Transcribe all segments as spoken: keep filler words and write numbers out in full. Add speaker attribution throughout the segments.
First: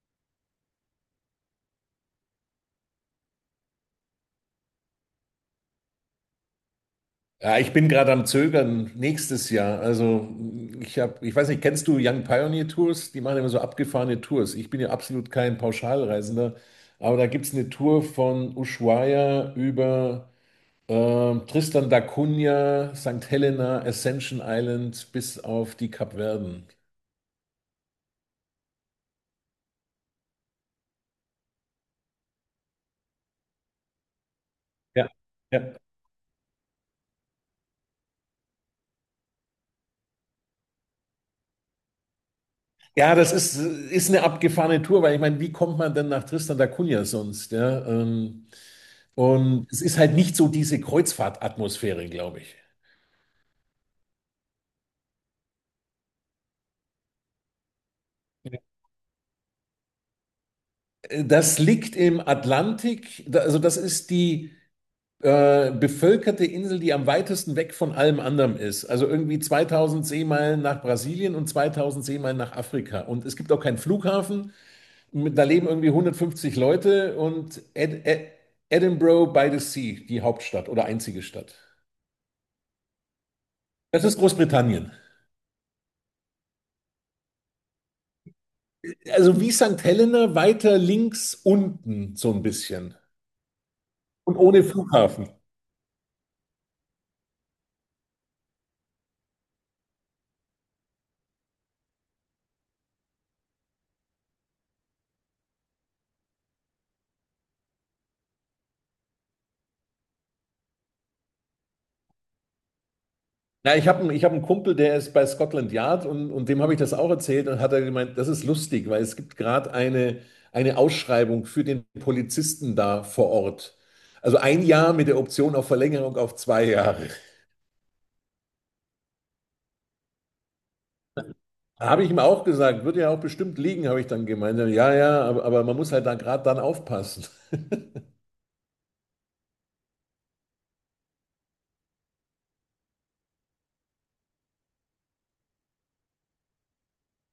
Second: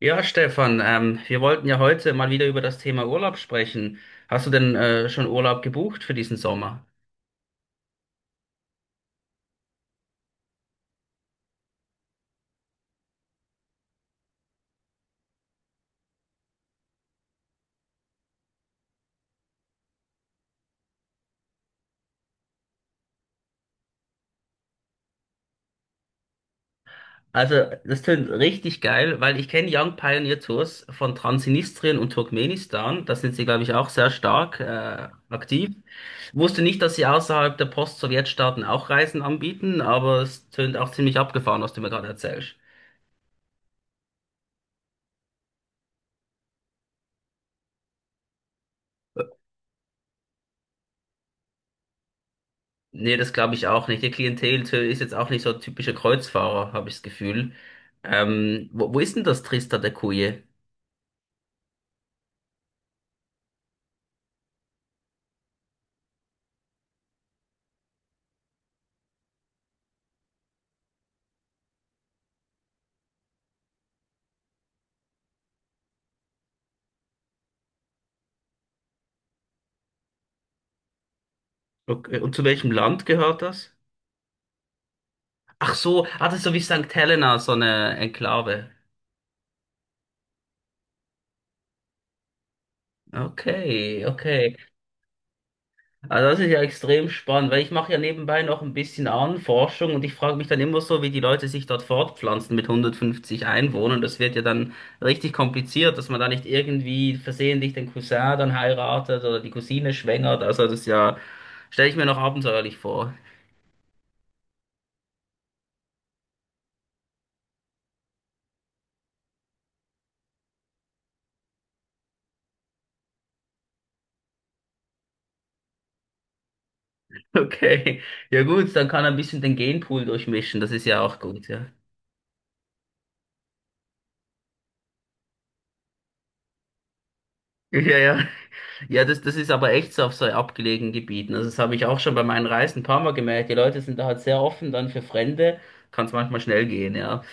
Speaker 1: Ja, Stefan, ähm, wir wollten ja heute mal wieder über das Thema Urlaub sprechen. Hast du denn äh, schon Urlaub gebucht für diesen Sommer?
Speaker 2: Ja, ich bin gerade am Zögern nächstes Jahr. Also ich habe, ich weiß nicht, kennst du Young Pioneer Tours? Die machen immer so abgefahrene Tours. Ich bin ja absolut kein Pauschalreisender, aber da gibt es eine Tour von Ushuaia über ähm, Tristan da Cunha, St. Helena, Ascension Island bis auf die Kapverden.
Speaker 1: Also, das tönt richtig geil, weil ich kenne Young Pioneer Tours von Transnistrien und Turkmenistan. Da sind sie, glaube ich, auch sehr stark äh,
Speaker 2: Ja,
Speaker 1: aktiv.
Speaker 2: ja.
Speaker 1: Wusste nicht, dass sie außerhalb der Post-Sowjetstaaten auch Reisen anbieten, aber es tönt auch ziemlich abgefahren, was du mir gerade erzählst.
Speaker 2: Ja, das ist, ist eine abgefahrene Tour, weil ich meine, wie kommt man denn nach Tristan da Cunha sonst? Ja, ähm, und es ist halt nicht so diese Kreuzfahrtatmosphäre, glaube ich.
Speaker 1: Nee, das glaube ich auch nicht. Die Klientel ist jetzt auch nicht so typische Kreuzfahrer, habe ich das Gefühl. Ähm, wo, wo ist denn das Trista da Cunha?
Speaker 2: Das liegt im Atlantik, Da- also das ist die äh, bevölkerte Insel, die am weitesten weg von allem anderem ist. Also irgendwie zweitausend Seemeilen nach Brasilien und zweitausend Seemeilen nach Afrika. Und es gibt auch keinen Flughafen. Mit- Da leben irgendwie hundertfünfzig Leute und Ed Ed Edinburgh by the Sea, die Hauptstadt oder einzige Stadt.
Speaker 1: Okay. äh, Und zu welchem Land gehört das?
Speaker 2: Das ist Großbritannien.
Speaker 1: Ach so, ah, das ist so wie Sankt Helena, so eine Enklave.
Speaker 2: Also wie St. Helena weiter links unten so ein bisschen
Speaker 1: Okay,
Speaker 2: und
Speaker 1: okay.
Speaker 2: ohne Flughafen.
Speaker 1: Also das ist ja extrem spannend, weil ich mache ja nebenbei noch ein bisschen Ahnenforschung, und ich frage mich dann immer so, wie die Leute sich dort fortpflanzen mit hundertfünfzig Einwohnern. Das wird ja dann richtig kompliziert, dass man da nicht irgendwie versehentlich den Cousin dann heiratet oder die Cousine schwängert. Also das ist ja, stelle ich mir noch abenteuerlich vor.
Speaker 2: Na, ich habe einen, ich hab einen Kumpel, der ist bei Scotland Yard, und, und dem habe ich das auch erzählt und hat er gemeint, das ist lustig, weil es gibt gerade eine, eine Ausschreibung für den Polizisten da vor Ort. Also ein Jahr mit der Option auf Verlängerung auf zwei Jahre.
Speaker 1: Okay, ja gut, dann kann er ein bisschen den Genpool durchmischen. Das ist ja auch gut, ja.
Speaker 2: Da Habe ich ihm auch gesagt, wird ja auch bestimmt liegen, habe ich dann gemeint. Ja, ja, ja, aber, aber man muss halt da gerade dann aufpassen.
Speaker 1: Ja, ja. Ja, das, das ist aber echt so auf so abgelegenen Gebieten. Also das habe ich auch schon bei meinen Reisen ein paar Mal gemerkt. Die Leute sind da halt sehr offen dann für Fremde. Kann es manchmal schnell gehen, ja.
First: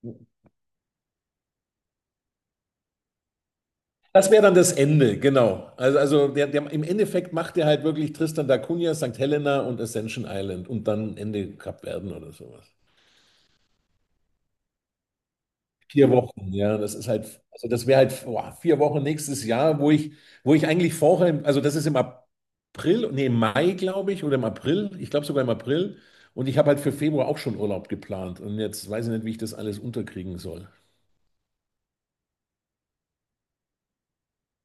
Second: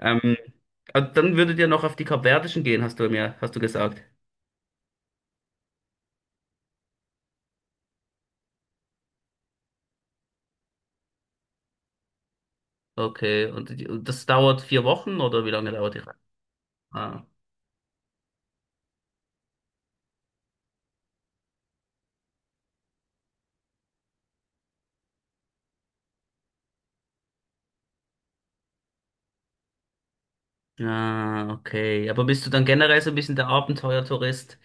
Speaker 1: Ähm, also dann würdet ihr noch auf die Kapverdischen gehen, hast du mir, hast du gesagt.
Speaker 2: Das wäre dann das Ende, genau. Also, also der, der, im Endeffekt macht er halt wirklich Tristan da Cunha, St. Helena und Ascension Island und dann Ende Kapverden oder sowas.
Speaker 1: Okay, und, die- und das dauert vier Wochen oder wie lange dauert die
Speaker 2: Vier
Speaker 1: Reise?
Speaker 2: Wochen, ja, das ist
Speaker 1: Ah.
Speaker 2: halt, also das wäre halt boah, vier Wochen nächstes Jahr, wo ich, wo ich eigentlich vorher, also das ist im April, nee, im Mai, glaube ich, oder im April, ich glaube sogar im April. Und ich habe halt für Februar auch schon Urlaub geplant. Und jetzt weiß ich nicht, wie ich das alles unterkriegen soll.
Speaker 1: Ah, okay. Aber bist du dann generell so ein bisschen der Abenteuertourist?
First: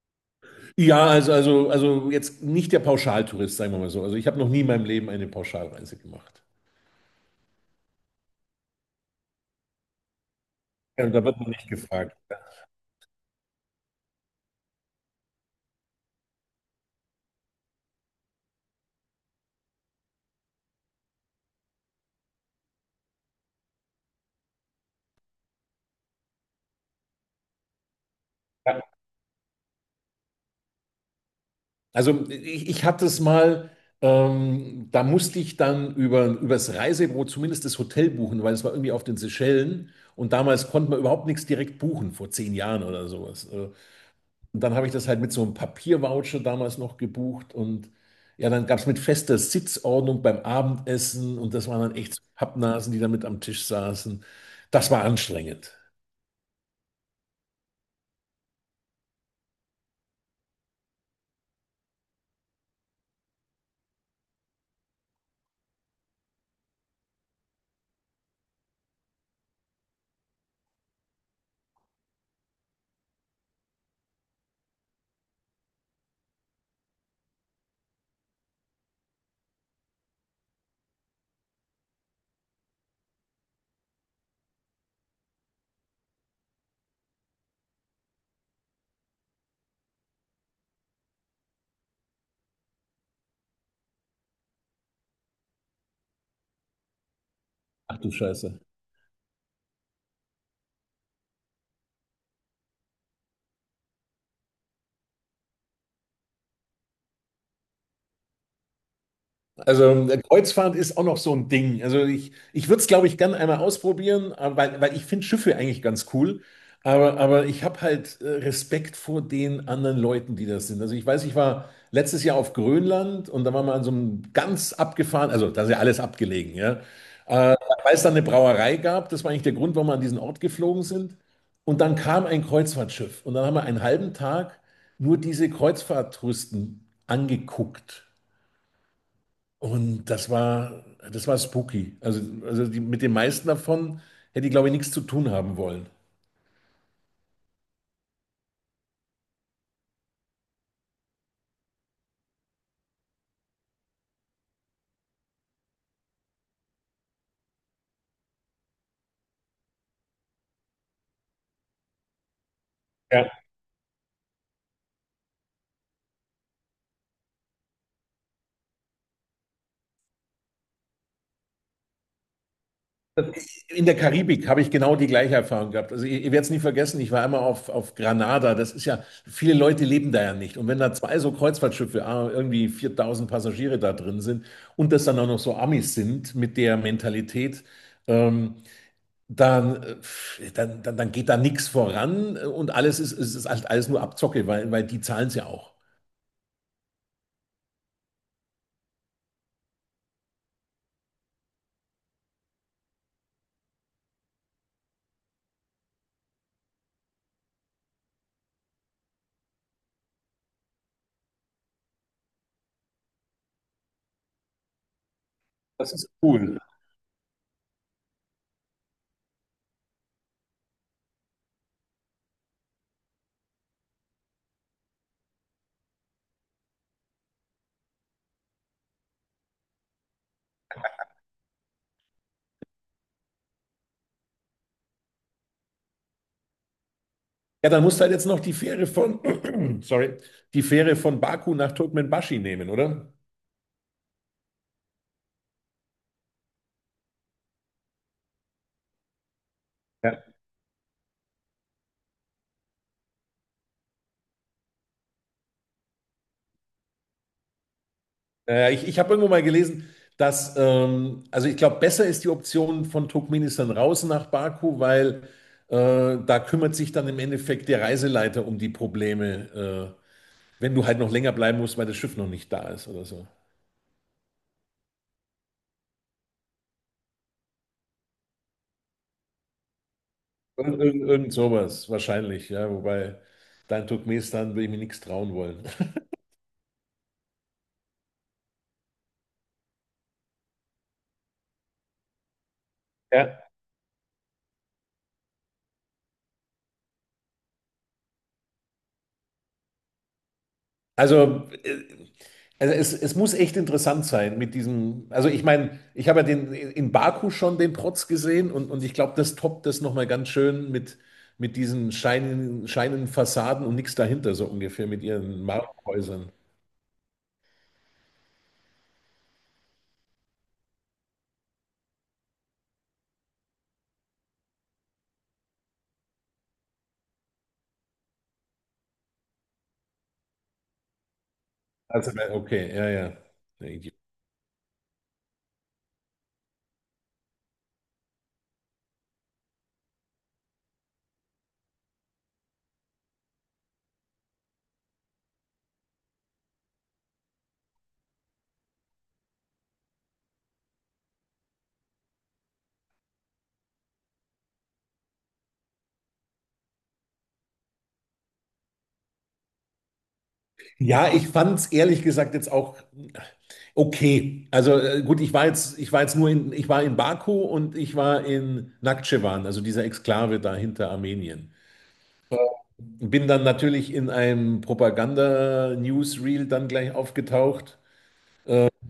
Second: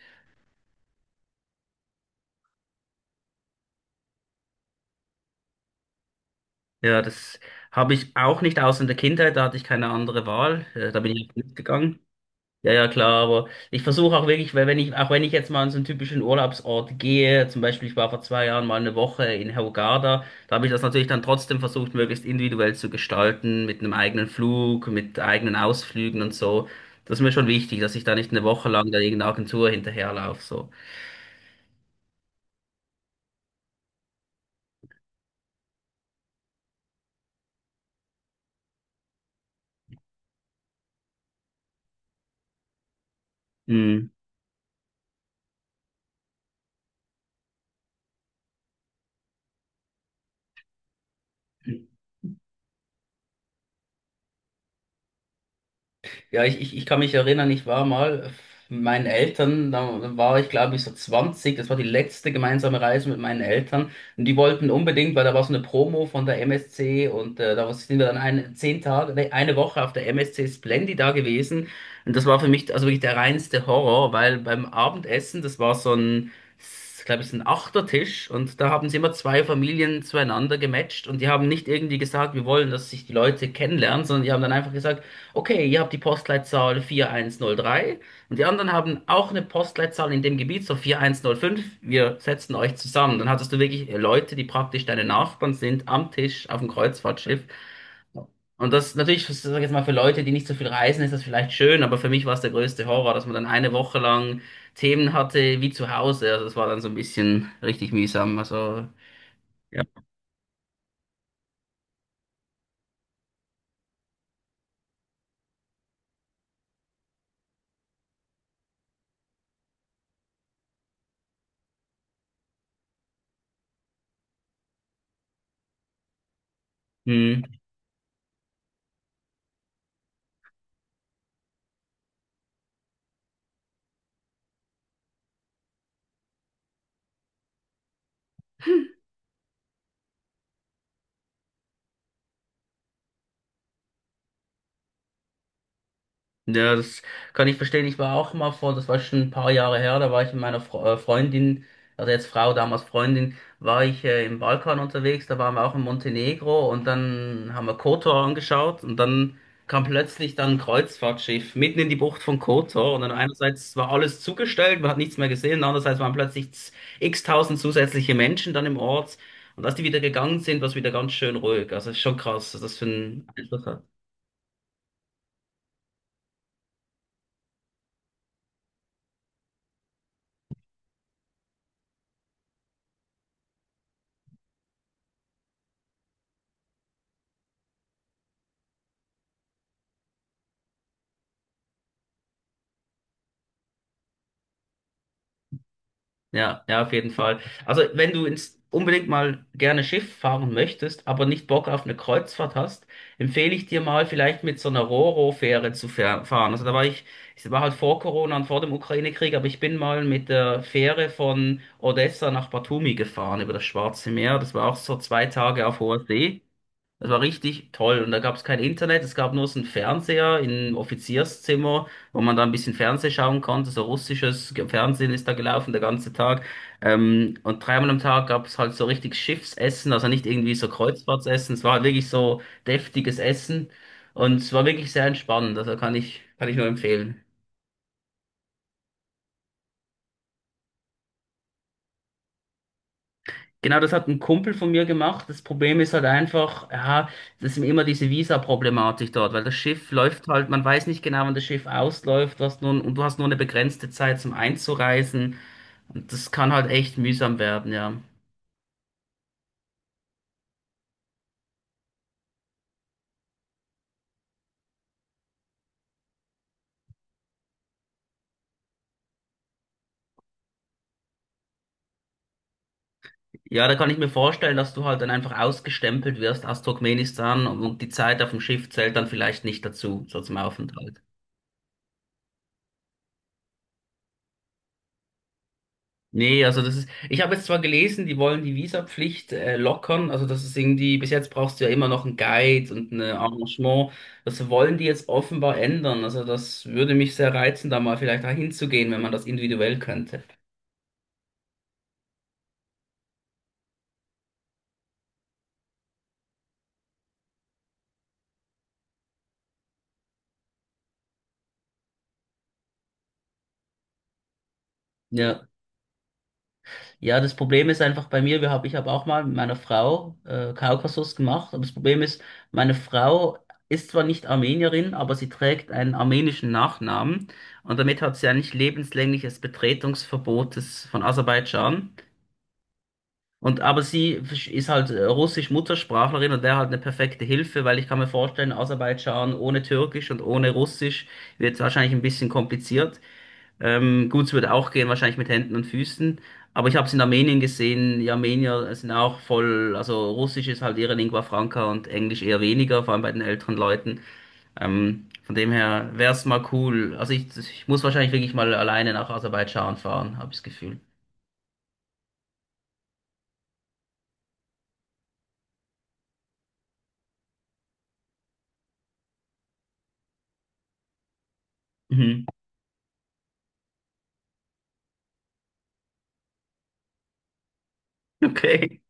Speaker 2: Ja, also, also, also jetzt nicht der Pauschaltourist, sagen wir mal so. Also ich habe noch nie in meinem Leben eine Pauschalreise gemacht.
Speaker 1: Ja, das habe ich auch nicht, außer in der Kindheit, da hatte ich keine andere Wahl. Äh, Da
Speaker 2: Ja, und
Speaker 1: bin
Speaker 2: da
Speaker 1: ich
Speaker 2: wird man nicht
Speaker 1: mitgegangen.
Speaker 2: gefragt.
Speaker 1: Ja, ja, klar, aber ich versuche auch wirklich, weil wenn ich, auch wenn ich jetzt mal an so einen typischen Urlaubsort gehe, zum Beispiel ich war vor zwei Jahren mal eine Woche in Hurghada, da habe ich das natürlich dann trotzdem versucht, möglichst individuell zu gestalten, mit einem eigenen Flug, mit eigenen Ausflügen und so. Das ist mir schon wichtig, dass ich da nicht eine Woche
Speaker 2: Ja.
Speaker 1: lang da irgendeiner Agentur hinterherlaufe, so.
Speaker 2: Also ich, ich hatte es mal, ähm, da musste ich dann über, übers Reisebüro zumindest das Hotel buchen, weil es war irgendwie auf den Seychellen und damals konnte man überhaupt nichts direkt buchen, vor zehn Jahren oder sowas. Äh,
Speaker 1: Mhm.
Speaker 2: Und dann habe ich das halt mit so einem Papiervoucher damals noch gebucht und ja, dann gab es mit fester Sitzordnung beim Abendessen und das waren dann echt so Pappnasen, die da mit am Tisch saßen. Das war anstrengend.
Speaker 1: Ja, ich, ich, ich kann mich erinnern, ich war mal mit meinen Eltern, da war ich, glaube ich, so zwanzig. Das war die letzte gemeinsame Reise mit meinen Eltern, und die wollten unbedingt, weil da war so eine Promo von der M S C, und äh, da sind wir dann eine, zehn Tage, nee, eine Woche auf der M S C Splendid da gewesen, und das war für mich also wirklich der reinste Horror, weil beim Abendessen, das war so ein, glaube ich, so ein Achtertisch, und da haben sie immer zwei Familien zueinander gematcht, und die haben nicht irgendwie gesagt, wir wollen, dass sich die Leute kennenlernen, sondern die haben dann einfach gesagt, okay, ihr habt die Postleitzahl vier eins null drei, und die anderen haben auch eine Postleitzahl in dem Gebiet, so vier eins null fünf. Wir setzen euch zusammen. Dann hattest du wirklich äh, Leute, die praktisch deine Nachbarn sind, am Tisch, auf dem Kreuzfahrtschiff.
Speaker 2: Ach du Scheiße.
Speaker 1: Und das natürlich, sag ich jetzt mal, für Leute, die nicht so viel reisen, ist das vielleicht schön, aber für mich war es der größte Horror, dass man dann eine Woche lang Themen hatte wie zu Hause. Also das war dann so ein bisschen richtig mühsam. Also,
Speaker 2: Also äh, Kreuzfahrt ist auch noch so ein Ding. Also ich, ich würde es, glaube ich, gern einmal ausprobieren, äh, weil, weil ich finde Schiffe eigentlich ganz cool. Aber, aber ich habe halt äh, Respekt vor den anderen Leuten, die das sind. Also ich weiß, ich war letztes Jahr auf Grönland und da waren wir an so einem ganz abgefahren, also da ist ja alles abgelegen, ja.
Speaker 1: ja.
Speaker 2: Weil es dann eine Brauerei gab, das war eigentlich der Grund, warum wir an diesen Ort geflogen sind. Und dann kam ein Kreuzfahrtschiff und dann haben wir einen halben Tag nur diese Kreuzfahrttouristen angeguckt. Und das war, das war spooky. Also, also die, mit den meisten davon hätte ich, glaube ich, nichts zu tun haben wollen.
Speaker 1: Ja, das kann ich verstehen. Ich war auch mal vor, das war schon ein paar Jahre her, da war ich mit meiner Fre äh, Freundin, also jetzt Frau, damals Freundin, war ich äh, im Balkan unterwegs, da waren wir auch in Montenegro, und dann haben wir Kotor angeschaut, und dann kam plötzlich dann ein Kreuzfahrtschiff mitten in die Bucht von Kotor, und dann
Speaker 2: Ja.
Speaker 1: einerseits war alles zugestellt, man hat nichts mehr gesehen, andererseits waren plötzlich z- x-tausend zusätzliche Menschen dann im Ort, und als die wieder gegangen sind, war es wieder ganz schön ruhig. Also ist schon krass, was das für ein Einfluss.
Speaker 2: In der Karibik habe ich genau die gleiche Erfahrung gehabt. Also ihr, ihr werdet es nie vergessen, ich war einmal auf, auf Granada. Das ist ja, viele Leute leben da ja nicht. Und wenn da zwei so Kreuzfahrtschiffe, ah, irgendwie viertausend Passagiere da drin sind und das dann auch noch so Amis sind mit der Mentalität, ähm, dann, äh, dann, dann, dann geht da nichts voran, äh, und alles ist, ist, ist halt alles nur Abzocke, weil, weil die zahlen es ja auch.
Speaker 1: Ja, ja, auf jeden Fall. Also, wenn du ins, unbedingt mal gerne Schiff fahren möchtest, aber nicht Bock auf eine Kreuzfahrt hast, empfehle ich dir mal vielleicht mit so einer Ro-Ro-Fähre zu fähr- fahren. Also, da war ich, ich war halt vor Corona und vor dem Ukraine-Krieg, aber ich bin mal mit der Fähre von Odessa nach Batumi gefahren über das Schwarze Meer. Das war auch so zwei Tage auf
Speaker 2: Das
Speaker 1: hoher
Speaker 2: ist
Speaker 1: See.
Speaker 2: cool.
Speaker 1: Das war richtig toll. Und da gab es kein Internet, es gab nur so einen Fernseher im Offizierszimmer, wo man da ein bisschen Fernsehen schauen konnte. So russisches Ge- Fernsehen ist da gelaufen, der ganze Tag. Ähm, und dreimal am Tag gab es halt so richtig Schiffsessen, also nicht irgendwie so Kreuzfahrtsessen. Es war halt wirklich so deftiges Essen. Und es war wirklich sehr entspannend. Also kann ich, kann ich nur empfehlen.
Speaker 2: Ja, dann musst du halt jetzt noch die Fähre von, sorry, die Fähre von Baku nach Turkmenbashi nehmen, oder?
Speaker 1: Genau, das hat ein Kumpel von mir gemacht. Das Problem ist halt einfach, ja, das ist immer diese Visa-Problematik dort, weil das Schiff läuft halt, man weiß nicht genau, wann das Schiff ausläuft, was nun, und du hast nur eine begrenzte Zeit zum Einzureisen. Und das kann halt echt mühsam werden, ja.
Speaker 2: Naja, ich, ich habe irgendwo mal gelesen, dass, ähm, also ich glaube, besser ist die Option von Turkmenistan raus nach Baku, weil äh, da kümmert sich dann im Endeffekt der Reiseleiter um die Probleme, äh, wenn du halt noch länger bleiben musst, weil das Schiff noch nicht da ist oder so.
Speaker 1: Ja, da kann ich mir vorstellen, dass du halt dann einfach ausgestempelt wirst aus Turkmenistan und die Zeit auf dem Schiff zählt dann vielleicht nicht dazu, so zum
Speaker 2: Irgend,
Speaker 1: Aufenthalt.
Speaker 2: irgend, irgend sowas, wahrscheinlich, ja. Wobei, da in Turkmenistan würde ich mir nichts trauen wollen.
Speaker 1: Nee, also das ist, ich habe jetzt zwar gelesen, die wollen die Visapflicht äh, lockern, also das ist irgendwie, bis jetzt brauchst du ja immer noch einen Guide und ein
Speaker 2: Ja.
Speaker 1: Arrangement, das wollen die jetzt offenbar ändern, also das würde mich sehr reizen, da mal vielleicht hinzugehen, wenn man das individuell könnte.
Speaker 2: Also, äh, also es, es muss echt interessant sein mit diesem. Also, ich meine, ich habe ja den, in Baku schon den Protz gesehen und, und ich glaube, das toppt das nochmal ganz schön mit, mit diesen scheinen, scheinen Fassaden und nichts dahinter, so ungefähr mit ihren
Speaker 1: Ja,
Speaker 2: Marmorhäusern.
Speaker 1: ja, das Problem ist einfach bei mir, wir hab, ich habe auch mal mit meiner Frau äh, Kaukasus gemacht, aber das Problem ist, meine Frau ist zwar nicht Armenierin, aber sie trägt einen armenischen Nachnamen, und damit hat sie eigentlich lebenslängliches Betretungsverbot des, von Aserbaidschan.
Speaker 2: Also, äh, okay, ja, ja.
Speaker 1: Und aber sie ist halt äh, russisch Muttersprachlerin und wäre halt eine perfekte Hilfe, weil ich kann mir vorstellen, Aserbaidschan ohne Türkisch und ohne Russisch wird wahrscheinlich ein bisschen kompliziert. Ähm, gut, es würde auch gehen, wahrscheinlich mit Händen und Füßen. Aber ich habe es in Armenien gesehen, die Armenier sind auch voll, also Russisch ist halt ihre Lingua franca und Englisch eher weniger, vor allem bei den älteren Leuten. Ähm, von dem her wäre es mal cool. Also ich, ich muss wahrscheinlich wirklich mal alleine nach Aserbaidschan fahren, habe ich das Gefühl.
Speaker 2: Ja, ich fand es ehrlich gesagt jetzt auch okay. Also äh, gut, ich war jetzt, ich war jetzt nur in, ich war in Baku und ich war in Nakhitschewan, also dieser Exklave da hinter Armenien.
Speaker 1: Mhm.
Speaker 2: Bin dann natürlich in einem Propaganda-Newsreel dann gleich aufgetaucht.
Speaker 1: Okay.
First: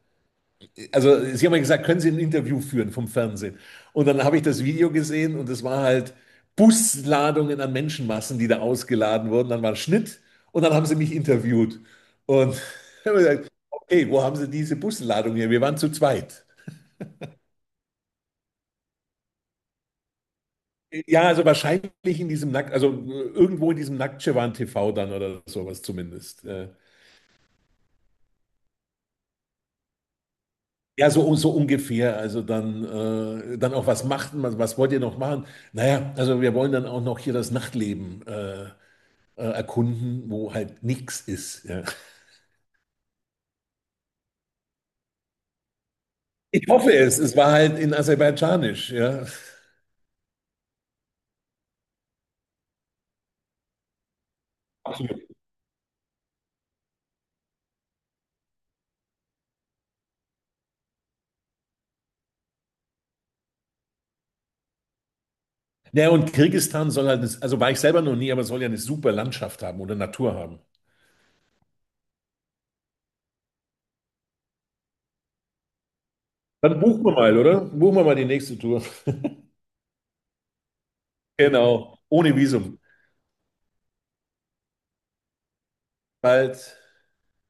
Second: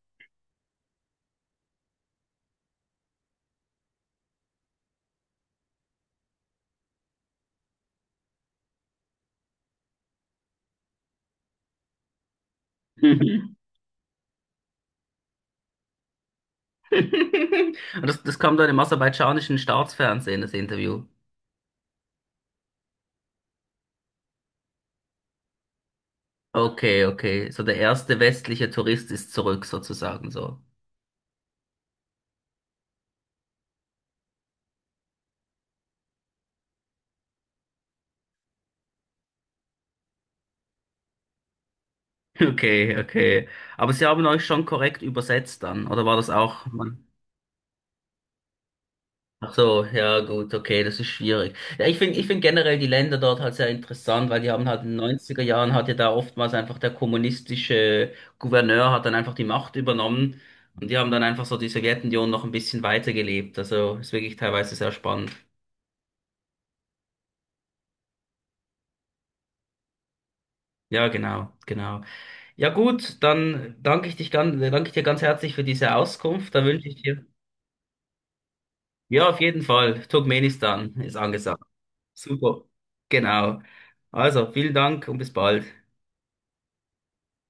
Speaker 2: Also sie haben mir gesagt, können Sie ein Interview führen vom Fernsehen? Und dann habe ich das Video gesehen und es war halt Busladungen an Menschenmassen, die da ausgeladen wurden. Dann war ein Schnitt und dann haben sie mich interviewt. Und habe gesagt, okay, wo haben Sie diese Busladung her? Wir waren zu zweit.
Speaker 1: Und das, das kam dann im aserbaidschanischen Staatsfernsehen, das Interview.
Speaker 2: Ja, also wahrscheinlich in diesem Nackt, also äh, irgendwo in diesem Nacktschwan T V dann oder sowas zumindest. Äh,
Speaker 1: Okay, okay. So, der erste westliche Tourist ist zurück, sozusagen so.
Speaker 2: Ja, so, so ungefähr. Also dann, äh, dann auch, was macht man, was wollt ihr noch machen? Naja, also wir wollen dann auch noch hier das Nachtleben äh, äh, erkunden, wo halt nichts ist. Ja.
Speaker 1: Okay, okay. Aber Sie haben euch schon korrekt übersetzt dann, oder war das auch?
Speaker 2: Ich hoffe
Speaker 1: Man-
Speaker 2: es. Es war halt in Aserbaidschanisch. Ja.
Speaker 1: Ach so, ja gut, okay, das ist schwierig. Ja, ich finde, ich finde generell die Länder dort halt sehr interessant, weil die haben halt in den
Speaker 2: Absolut.
Speaker 1: neunziger Jahren hat ja da oftmals einfach der kommunistische Gouverneur hat dann einfach die Macht übernommen, und die haben dann einfach so die Sowjetunion noch ein bisschen weitergelebt. Also ist wirklich teilweise sehr spannend.
Speaker 2: Ja, und Kirgisistan soll halt, eine- also war ich selber noch nie, aber soll ja eine super Landschaft haben oder Natur haben.
Speaker 1: Ja, genau, genau. Ja, gut, dann danke ich dich ganz, danke ich dir ganz herzlich für diese Auskunft. Da
Speaker 2: Dann
Speaker 1: wünsche ich
Speaker 2: buchen wir
Speaker 1: dir,
Speaker 2: mal, oder? Buchen wir mal die nächste Tour.
Speaker 1: ja, auf jeden Fall, Turkmenistan ist angesagt.
Speaker 2: Genau, ohne
Speaker 1: Super.
Speaker 2: Visum.
Speaker 1: Genau. Also, vielen Dank und bis bald.
Speaker 2: Bald.